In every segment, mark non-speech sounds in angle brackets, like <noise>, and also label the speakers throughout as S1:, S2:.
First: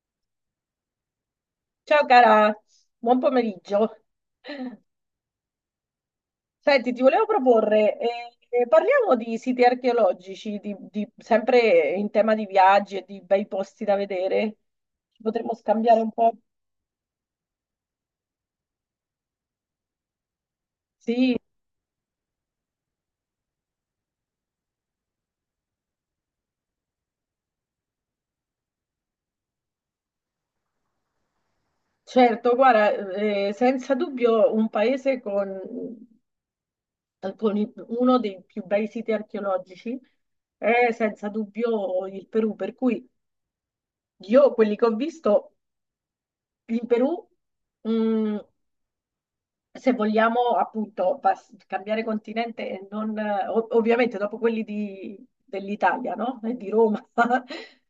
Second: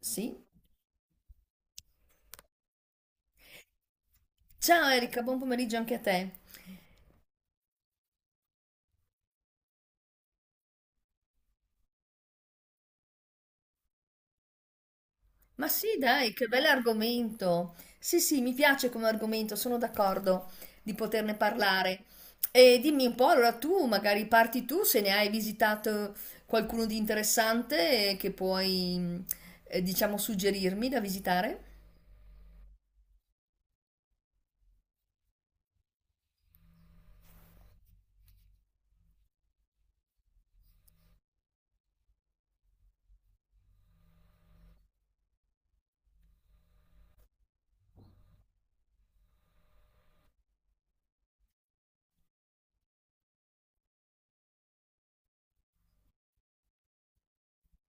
S1: Sì.
S2: Ciao cara, buon pomeriggio.
S1: Ciao Erika, buon pomeriggio anche a te.
S2: Senti, ti volevo proporre, parliamo di siti archeologici, sempre in tema di viaggi e di bei posti da vedere. Ci potremmo
S1: Ma sì,
S2: scambiare un po'?
S1: dai, che bell'argomento. Sì, sì, mi piace come argomento, sono d'accordo di
S2: Sì,
S1: poterne parlare. E dimmi un po', allora tu magari parti tu se ne hai visitato qualcuno di interessante che puoi, diciamo, suggerirmi da visitare.
S2: certo, guarda, senza dubbio un paese con uno dei più bei siti archeologici è senza dubbio il Perù, per cui io quelli che ho visto in Perù... mm, se vogliamo appunto cambiare continente e non, ovviamente dopo quelli dell'Italia, no? E di Roma. <laughs>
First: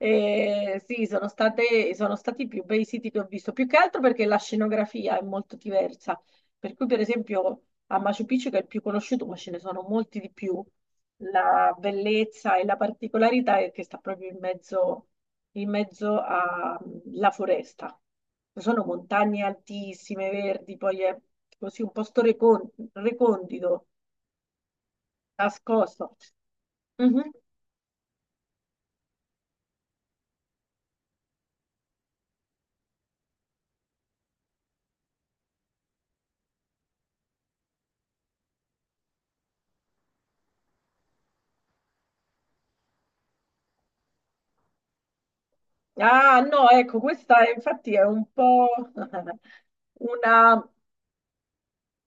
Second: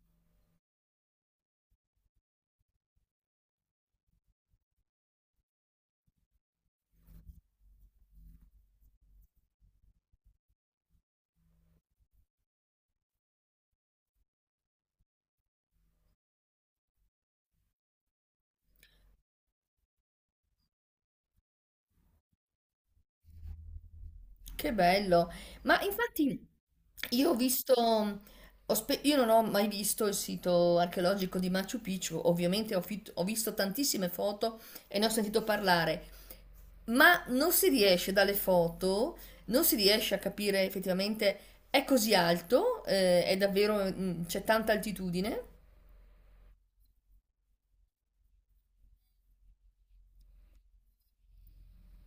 S2: Sì, sono stati i più bei siti che ho visto, più che altro perché la scenografia è molto diversa. Per cui, per esempio, a Machu Picchu, che è il più conosciuto, ma ce ne sono molti di più, la bellezza e la particolarità è che sta proprio in mezzo alla foresta. Sono montagne altissime, verdi, poi è così un posto recondito,
S1: Che bello, ma
S2: nascosto.
S1: infatti io
S2: Mhm.
S1: ho visto, io non ho mai visto il sito archeologico di Machu Picchu, ovviamente ho visto tantissime foto e ne ho sentito parlare, ma non si riesce dalle foto, non si riesce a capire effettivamente è così alto. È davvero, c'è tanta altitudine?
S2: Ah, no, ecco, infatti è un po' <laughs> una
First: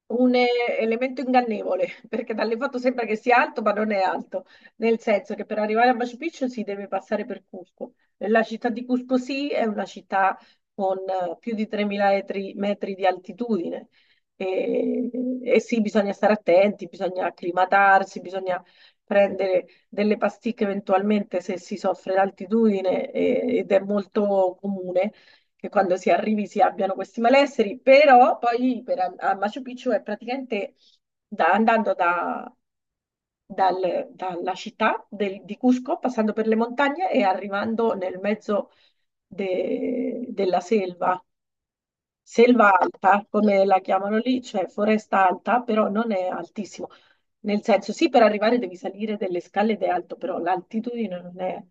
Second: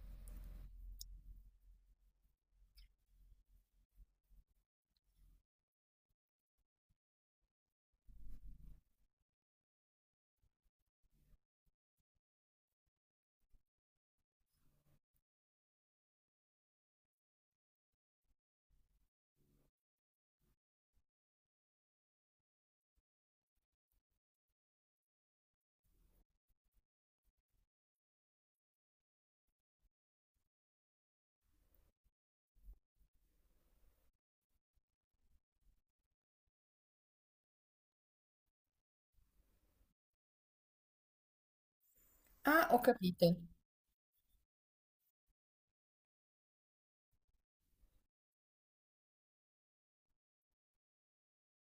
S2: un elemento ingannevole, <laughs> perché dalle foto sembra che sia alto, ma non è alto, nel senso che per arrivare a Machu Picchu si deve passare per Cusco. La città di Cusco sì, è una città con più di 3.000 metri, metri di altitudine. E, e sì, bisogna stare attenti, bisogna acclimatarsi, bisogna prendere delle pasticche eventualmente se si soffre d'altitudine ed è molto comune che quando si arrivi si abbiano questi malesseri, però poi per, a Machu Picchu è praticamente andando dalla città di Cusco, passando per le montagne e arrivando nel mezzo della selva.
S1: Ah,
S2: Selva
S1: ho
S2: alta,
S1: capito.
S2: come la chiamano lì, cioè foresta alta, però non è altissimo. Nel senso, sì, per arrivare devi salire delle scale ed è alto, però l'altitudine non è,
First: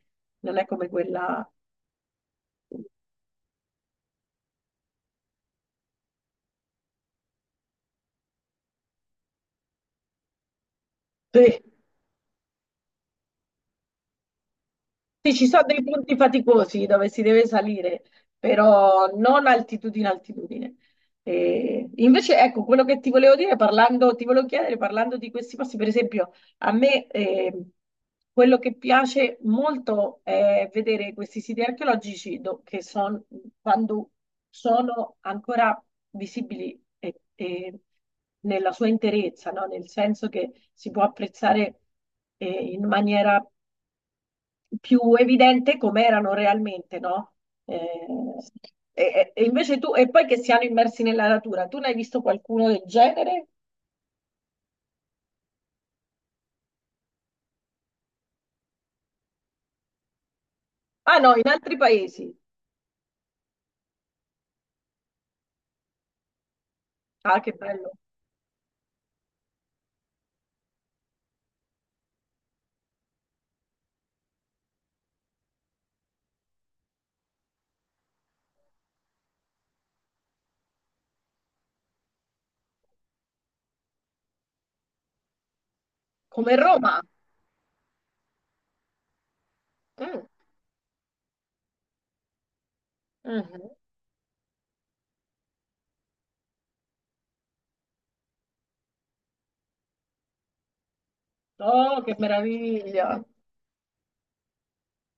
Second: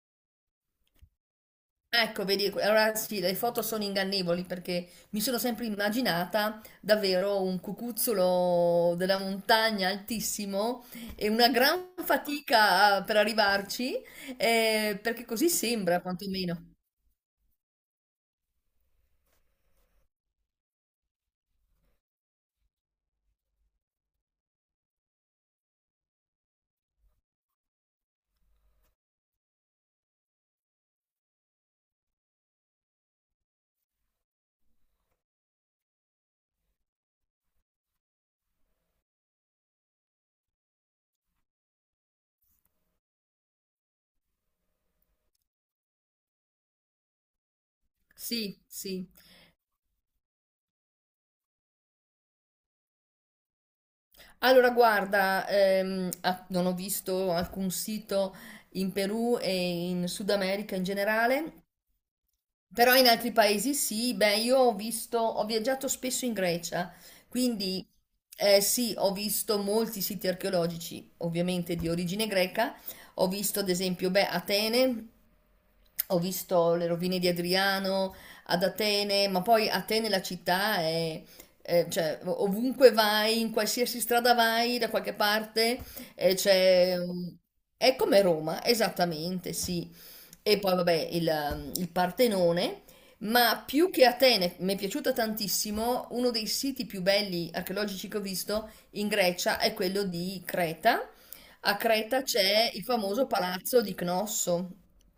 S2: non è come quella...
S1: Ecco, vedi, allora sì, le foto sono ingannevoli perché mi sono sempre immaginata davvero un cucuzzolo della montagna altissimo e una
S2: Sì.
S1: gran fatica per arrivarci, perché
S2: Sì, ci
S1: così
S2: sono dei
S1: sembra
S2: punti
S1: quantomeno.
S2: faticosi dove si deve salire, però non altitudine, altitudine. E invece, ecco, quello che ti volevo dire, parlando, ti volevo chiedere, parlando di questi posti, per esempio, a me quello che piace molto è vedere questi siti archeologici che sono, quando sono ancora visibili e nella sua interezza, no? Nel senso che si può apprezzare in maniera più evidente come erano realmente, no? Eh,
S1: Sì, sì.
S2: e invece tu, e poi che siano immersi nella natura, tu ne hai visto qualcuno del genere?
S1: Allora, guarda, ah, non ho visto alcun sito in Perù e in Sud America in
S2: Ah no, in
S1: generale.
S2: altri paesi.
S1: Però in altri paesi sì, beh, io ho visto, ho viaggiato spesso in Grecia,
S2: Ah, che
S1: quindi
S2: bello.
S1: sì, ho visto molti siti archeologici, ovviamente di origine greca, ho visto ad esempio, beh, Atene, ho visto le rovine di Adriano ad Atene, ma poi Atene la città è, cioè ovunque vai, in qualsiasi strada vai, da qualche parte,
S2: Come
S1: c'è...
S2: Roma.
S1: un- È come Roma, esattamente, sì.
S2: Mm,
S1: E poi vabbè il, il Partenone, ma
S2: mhm.
S1: più che Atene, mi è piaciuta tantissimo, uno dei siti più belli archeologici che ho visto in Grecia è quello di Creta. A
S2: Oh, che
S1: Creta c'è il
S2: meraviglia.
S1: famoso palazzo di Cnosso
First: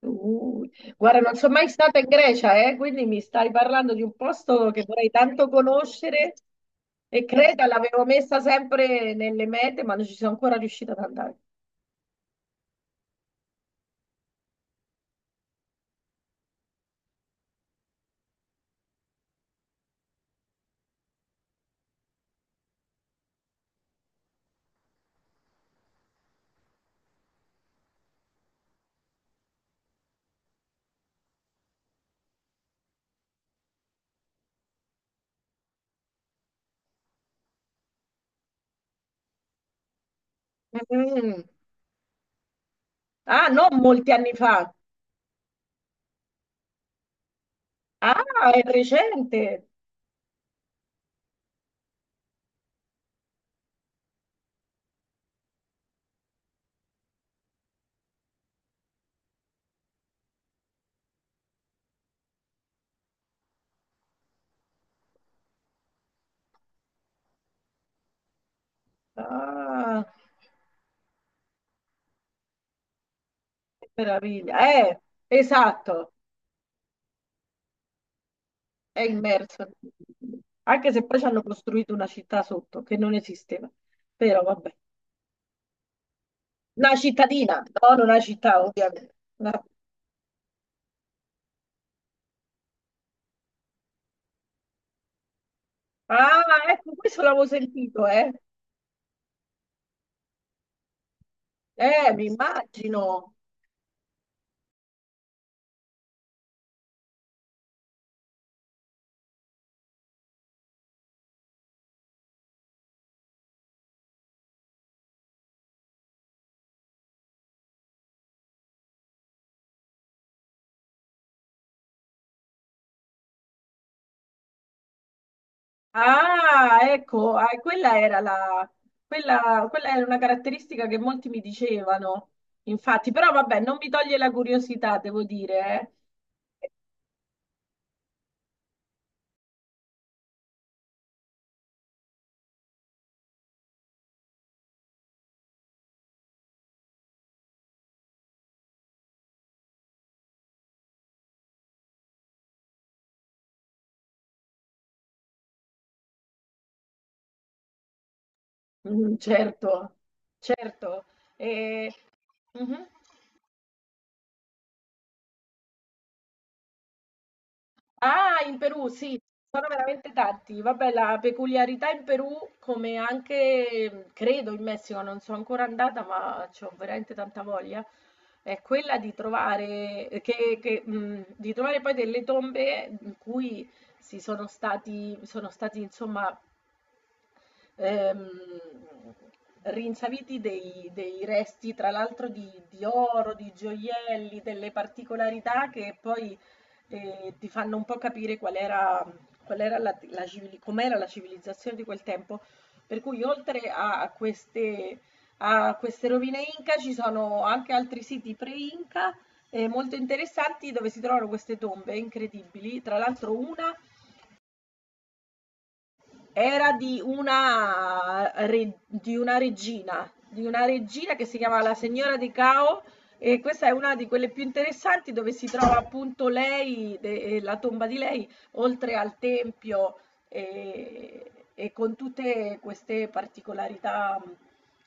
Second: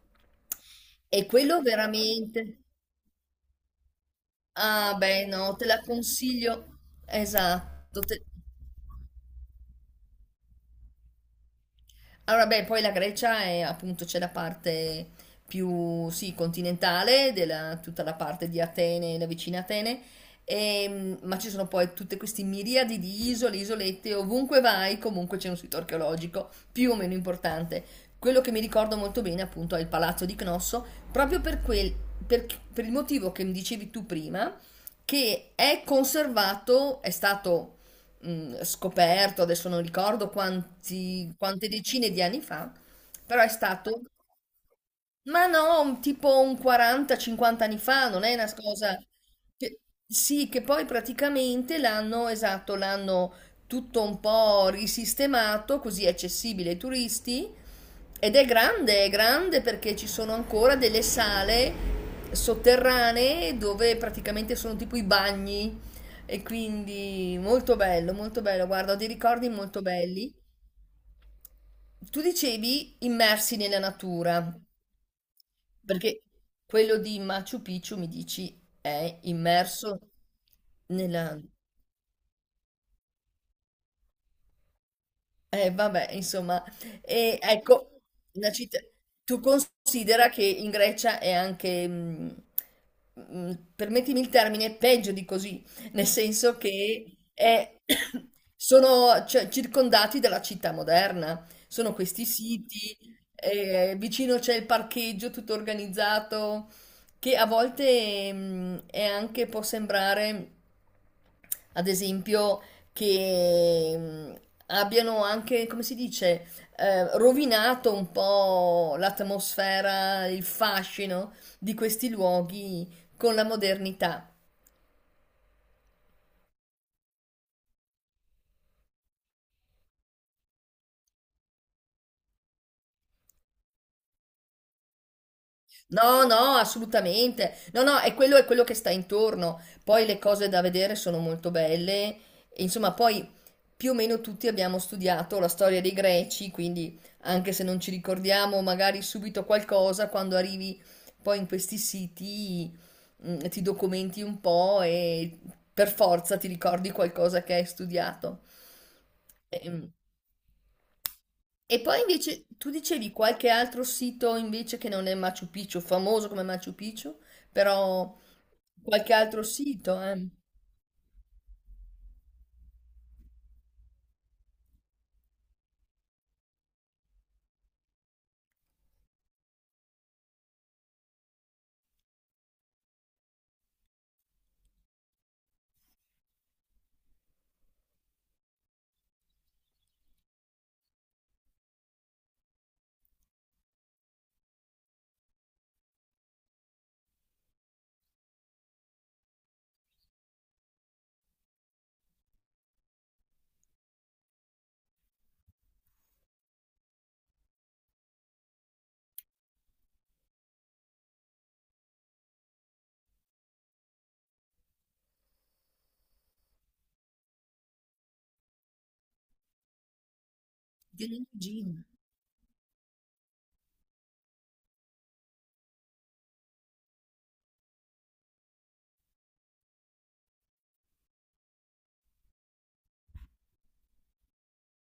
S2: Uh, guarda,
S1: e
S2: non sono
S1: quello
S2: mai stata in Grecia,
S1: veramente.
S2: quindi mi stai parlando di un posto che
S1: Ah,
S2: vorrei
S1: beh,
S2: tanto
S1: no, te la
S2: conoscere
S1: consiglio.
S2: e Creta
S1: Esatto.
S2: l'avevo messa sempre nelle mete, ma non ci sono ancora riuscita ad andare.
S1: Allora, beh, poi la Grecia è appunto c'è la parte più sì, continentale, della, tutta la parte di Atene, la vicina Atene, e, ma ci sono poi tutte queste miriadi di isole, isolette, ovunque vai comunque c'è un sito archeologico più o meno importante. Quello che mi ricordo molto bene appunto è il palazzo di Cnosso, proprio per, per il motivo che mi dicevi tu prima, che è conservato, è stato scoperto, adesso non ricordo
S2: Mm.
S1: quante decine di anni fa, però
S2: Ah,
S1: è
S2: non
S1: stato.
S2: molti anni fa.
S1: Ma no, tipo un 40-50 anni fa, non è
S2: Ah,
S1: una
S2: è
S1: cosa
S2: recente.
S1: che- sì, che poi praticamente l'hanno, esatto, l'hanno tutto un po' risistemato, così è accessibile ai turisti ed è grande perché ci sono ancora delle sale sotterranee dove praticamente sono tipo i bagni e quindi molto bello, guarda, ho dei ricordi molto
S2: Ah,
S1: belli. Tu dicevi immersi nella
S2: che
S1: natura.
S2: meraviglia. Esatto,
S1: Perché quello di Machu Picchu mi dici
S2: è
S1: è
S2: immerso.
S1: immerso
S2: Anche se poi ci
S1: nella.
S2: hanno costruito una città sotto che non esisteva. Però vabbè.
S1: Vabbè, insomma,
S2: Una
S1: e
S2: cittadina, no,
S1: ecco,
S2: non una
S1: una
S2: città,
S1: città.
S2: ovviamente.
S1: Tu
S2: Una-
S1: considera che in Grecia è anche, permettimi il termine, peggio di così, nel
S2: Ah,
S1: senso
S2: ecco,
S1: che
S2: questo l'avevo sentito, eh.
S1: <coughs> sono cioè, circondati dalla città moderna, sono
S2: Mi
S1: questi siti,
S2: immagino.
S1: vicino c'è il parcheggio tutto organizzato, che a volte, è anche, può sembrare. Ad esempio, che abbiano anche, come si dice, rovinato un po' l'atmosfera, il fascino di questi luoghi con la modernità.
S2: Ah, ecco, ah, quella era la, quella, quella era una caratteristica che molti mi dicevano, infatti, però vabbè, non mi toglie la curiosità, devo dire, eh.
S1: No, no, assolutamente. No, no, è quello che sta intorno. Poi le cose da vedere sono molto belle. E, insomma, poi più o meno tutti abbiamo studiato la storia dei Greci, quindi anche se non ci ricordiamo magari subito qualcosa, quando arrivi poi in questi siti, ti documenti un po' e per forza ti ricordi qualcosa che hai studiato.
S2: Mm, certo,
S1: Ehm,
S2: certo.
S1: e
S2: E-
S1: poi invece tu
S2: mhm.
S1: dicevi qualche altro sito invece che non è Machu Picchu, famoso come Machu Picchu, però
S2: Ah, in Perù,
S1: qualche
S2: sì,
S1: altro
S2: sono
S1: sito,
S2: veramente
S1: eh?
S2: tanti. Vabbè, la peculiarità in Perù, come anche credo in Messico, non sono ancora andata, ma ho veramente tanta voglia, è quella di trovare, che, di trovare poi delle tombe in cui sono stati, insomma, ehm, rinsaviti dei resti, tra l'altro, di oro, di gioielli, delle particolarità che poi ti fanno un po' capire qual era la com'era la civilizzazione di quel tempo. Per cui oltre a queste rovine Inca ci sono anche altri siti pre-Inca molto interessanti dove si trovano queste tombe incredibili. Tra l'altro una era di una
S1: Di
S2: regina che si chiama la
S1: origine.
S2: Signora di Cao e questa è una di quelle più interessanti dove si trova appunto lei, la tomba di lei, oltre al tempio e con tutte queste particolarità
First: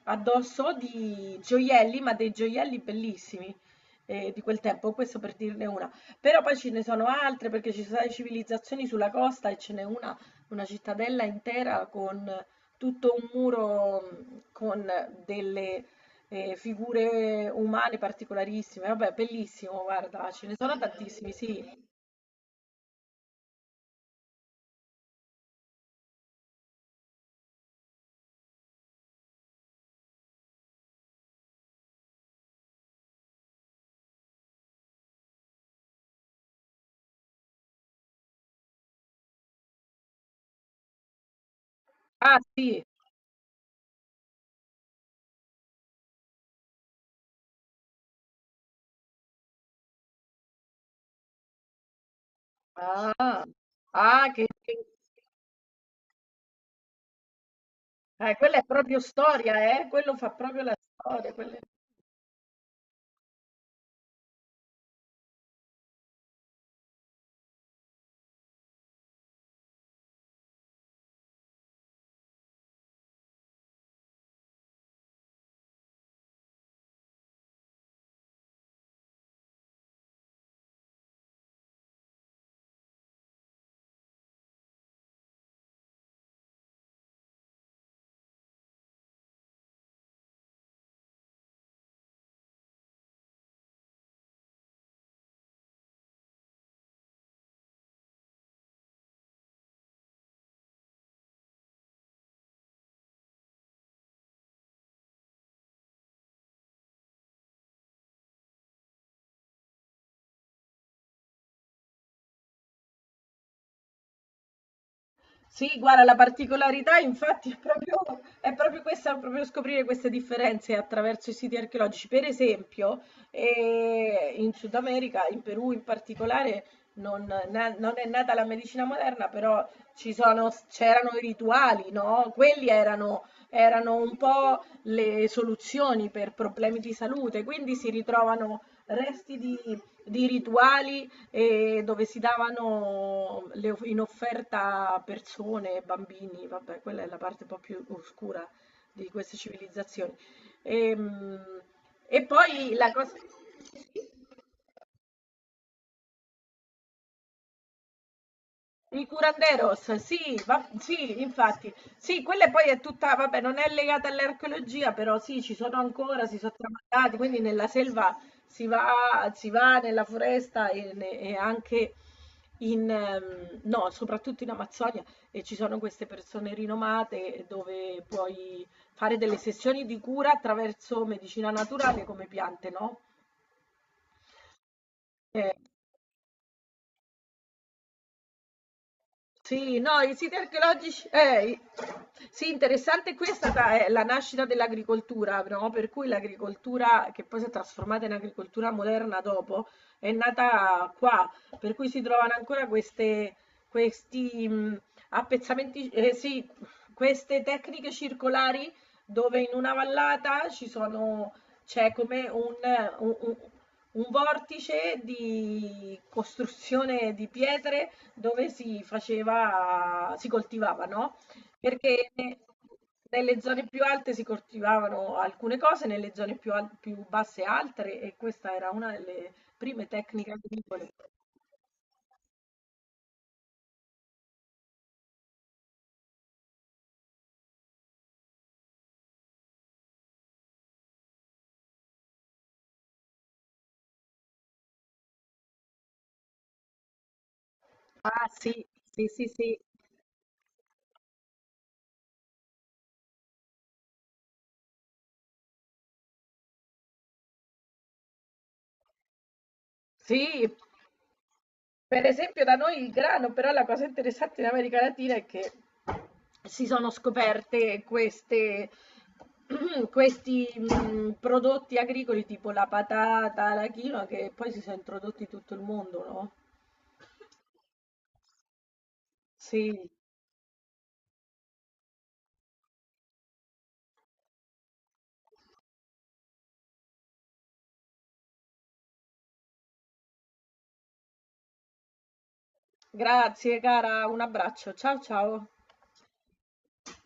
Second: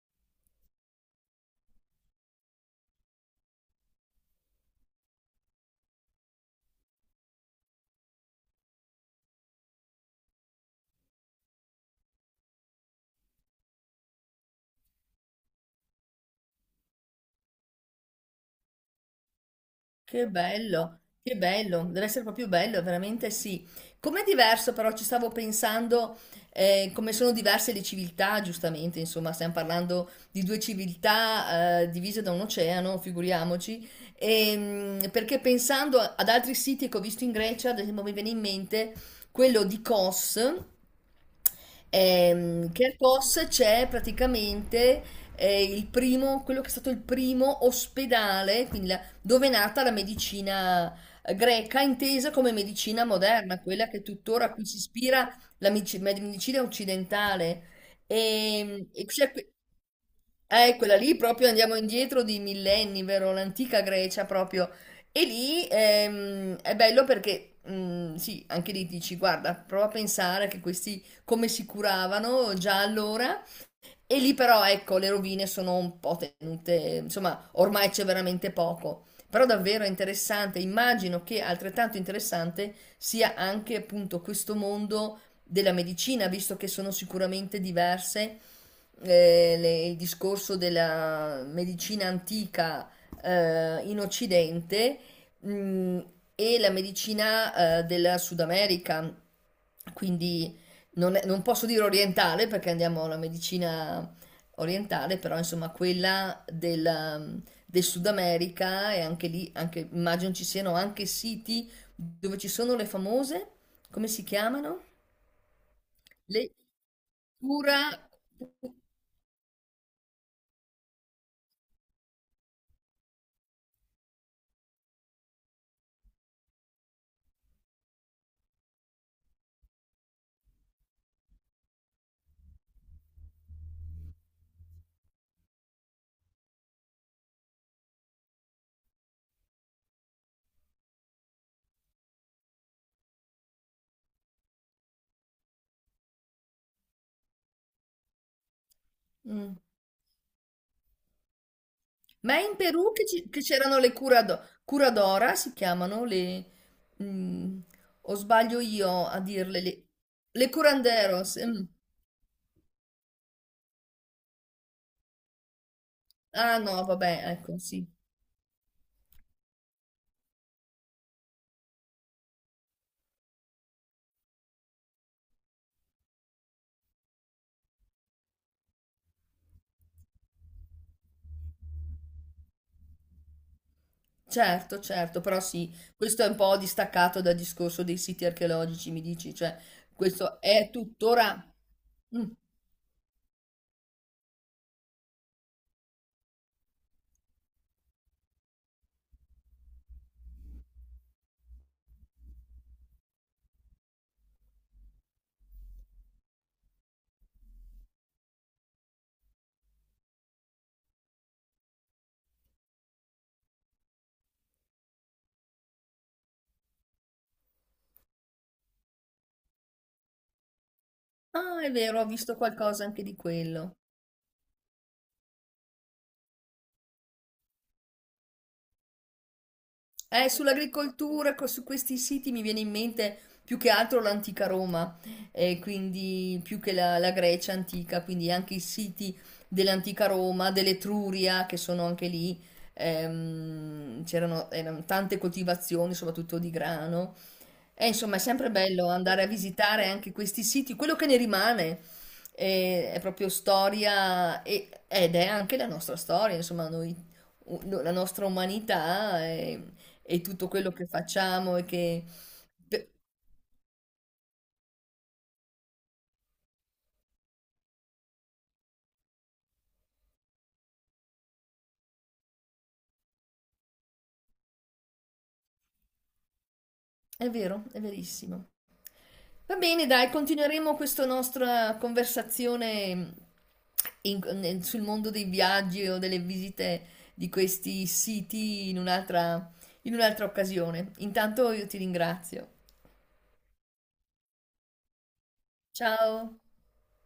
S2: addosso di gioielli, ma dei gioielli bellissimi di quel tempo, questo per dirne una. Però poi ce ne sono altre perché ci sono state civilizzazioni sulla costa e ce n'è una cittadella intera con tutto un muro con delle figure umane particolarissime. Vabbè, bellissimo, guarda, ce ne sono tantissimi,
S1: Che
S2: sì.
S1: bello, deve essere proprio bello, veramente sì. Com'è diverso però, ci stavo pensando, come sono diverse le civiltà, giustamente, insomma, stiamo parlando di due civiltà, divise da un oceano, figuriamoci. Perché pensando ad altri siti che ho visto in Grecia, ad esempio mi viene in mente quello di Kos,
S2: Ah, sì.
S1: che a Kos c'è praticamente il primo, quello che è stato il primo ospedale, quindi la dove è nata la medicina greca, intesa come medicina
S2: Ah,
S1: moderna, quella che
S2: ah,
S1: tuttora a cui si ispira la medicina occidentale.
S2: quella è
S1: E,
S2: proprio
S1: e c'è
S2: storia, eh? Quello fa proprio la
S1: quella lì
S2: storia.
S1: proprio
S2: Quelle-
S1: andiamo indietro di millenni, vero? L'antica Grecia proprio. E lì è bello perché, sì, anche lì dici, guarda, prova a pensare che questi come si curavano già allora e lì però, ecco, le rovine sono un po' tenute, insomma, ormai c'è veramente poco. Però davvero è interessante, immagino che altrettanto interessante sia anche appunto questo mondo della medicina, visto che sono sicuramente diverse il discorso della medicina antica in Occidente mm, e la medicina della Sud America, quindi non, non posso dire orientale perché andiamo alla medicina orientale, però insomma quella del, del Sud America e anche lì, anche, immagino ci siano anche siti dove ci sono le famose, come si chiamano?
S2: Sì, guarda, la
S1: Le
S2: particolarità infatti
S1: cura...
S2: è proprio questa, proprio scoprire queste differenze attraverso i siti archeologici. Per esempio, in Sud America, in Perù in particolare, non, non è nata la medicina moderna, però c'erano i rituali, no? Quelli erano, erano un po' le soluzioni per problemi di salute, quindi si ritrovano resti di rituali e dove si davano in offerta persone, bambini, vabbè, quella è la parte un po' più oscura di queste
S1: Mm.
S2: civilizzazioni. Ehm, E,
S1: Ma è in
S2: poi la
S1: Perù che
S2: cosa...
S1: che c'erano le curadora, si chiamano le, mm, o sbaglio
S2: I
S1: io a dirle le,
S2: curanderos, sì,
S1: le
S2: sì,
S1: curanderos? Mm.
S2: infatti, sì, quella poi è tutta, vabbè, non è legata all'archeologia, però sì, ci sono ancora, si sono
S1: Ah, no,
S2: tramandati,
S1: vabbè,
S2: quindi
S1: ecco,
S2: nella
S1: sì.
S2: selva si va, si va nella foresta e anche in, no, soprattutto in Amazzonia, e ci sono queste persone rinomate dove puoi fare delle sessioni di cura attraverso medicina naturale come piante, no?
S1: Certo, certo, però
S2: Eh,
S1: sì, questo è un po' distaccato dal discorso dei siti archeologici, mi dici, cioè
S2: sì, no, i siti
S1: questo è
S2: archeologici,
S1: tuttora. Mm.
S2: sì, interessante è la nascita dell'agricoltura, no? Per cui l'agricoltura, che poi si è trasformata in agricoltura moderna dopo, è nata qua, per cui si trovano ancora queste, questi appezzamenti, sì, queste tecniche circolari dove in una vallata ci sono, c'è come un, un un- un vortice di costruzione di pietre dove si coltivava, no,
S1: Ah, è vero, ho
S2: perché
S1: visto
S2: ne
S1: qualcosa anche di
S2: nelle zone
S1: quello.
S2: più alte si coltivavano alcune cose, nelle zone più basse altre e questa era una delle prime
S1: Eh,
S2: tecniche agricole.
S1: sull'agricoltura, su questi siti mi viene in mente più che altro l'antica Roma, e quindi più che la Grecia antica, quindi anche i siti dell'antica Roma, dell'Etruria, che sono anche lì, c'erano erano tante coltivazioni, soprattutto di grano. E insomma, è
S2: Ah
S1: sempre
S2: sì,
S1: bello
S2: sì,
S1: andare
S2: sì,
S1: a
S2: sì.
S1: visitare anche questi siti. Quello che ne rimane è, proprio storia ed è anche la nostra storia, insomma, noi, la nostra umanità e
S2: Sì,
S1: tutto quello che facciamo e
S2: per
S1: che.
S2: esempio da noi il grano, però la cosa interessante in America Latina è che si sono scoperte <clears throat> questi prodotti agricoli tipo la patata, la quinoa, che poi si sono introdotti in tutto il mondo, no?
S1: È vero, è verissimo. Va bene,
S2: Sì,
S1: dai, continueremo questa nostra conversazione sul mondo dei viaggi o delle visite di questi siti in un'altra occasione. Intanto io ti ringrazio.
S2: grazie cara, un abbraccio, ciao ciao.
S1: Ciao.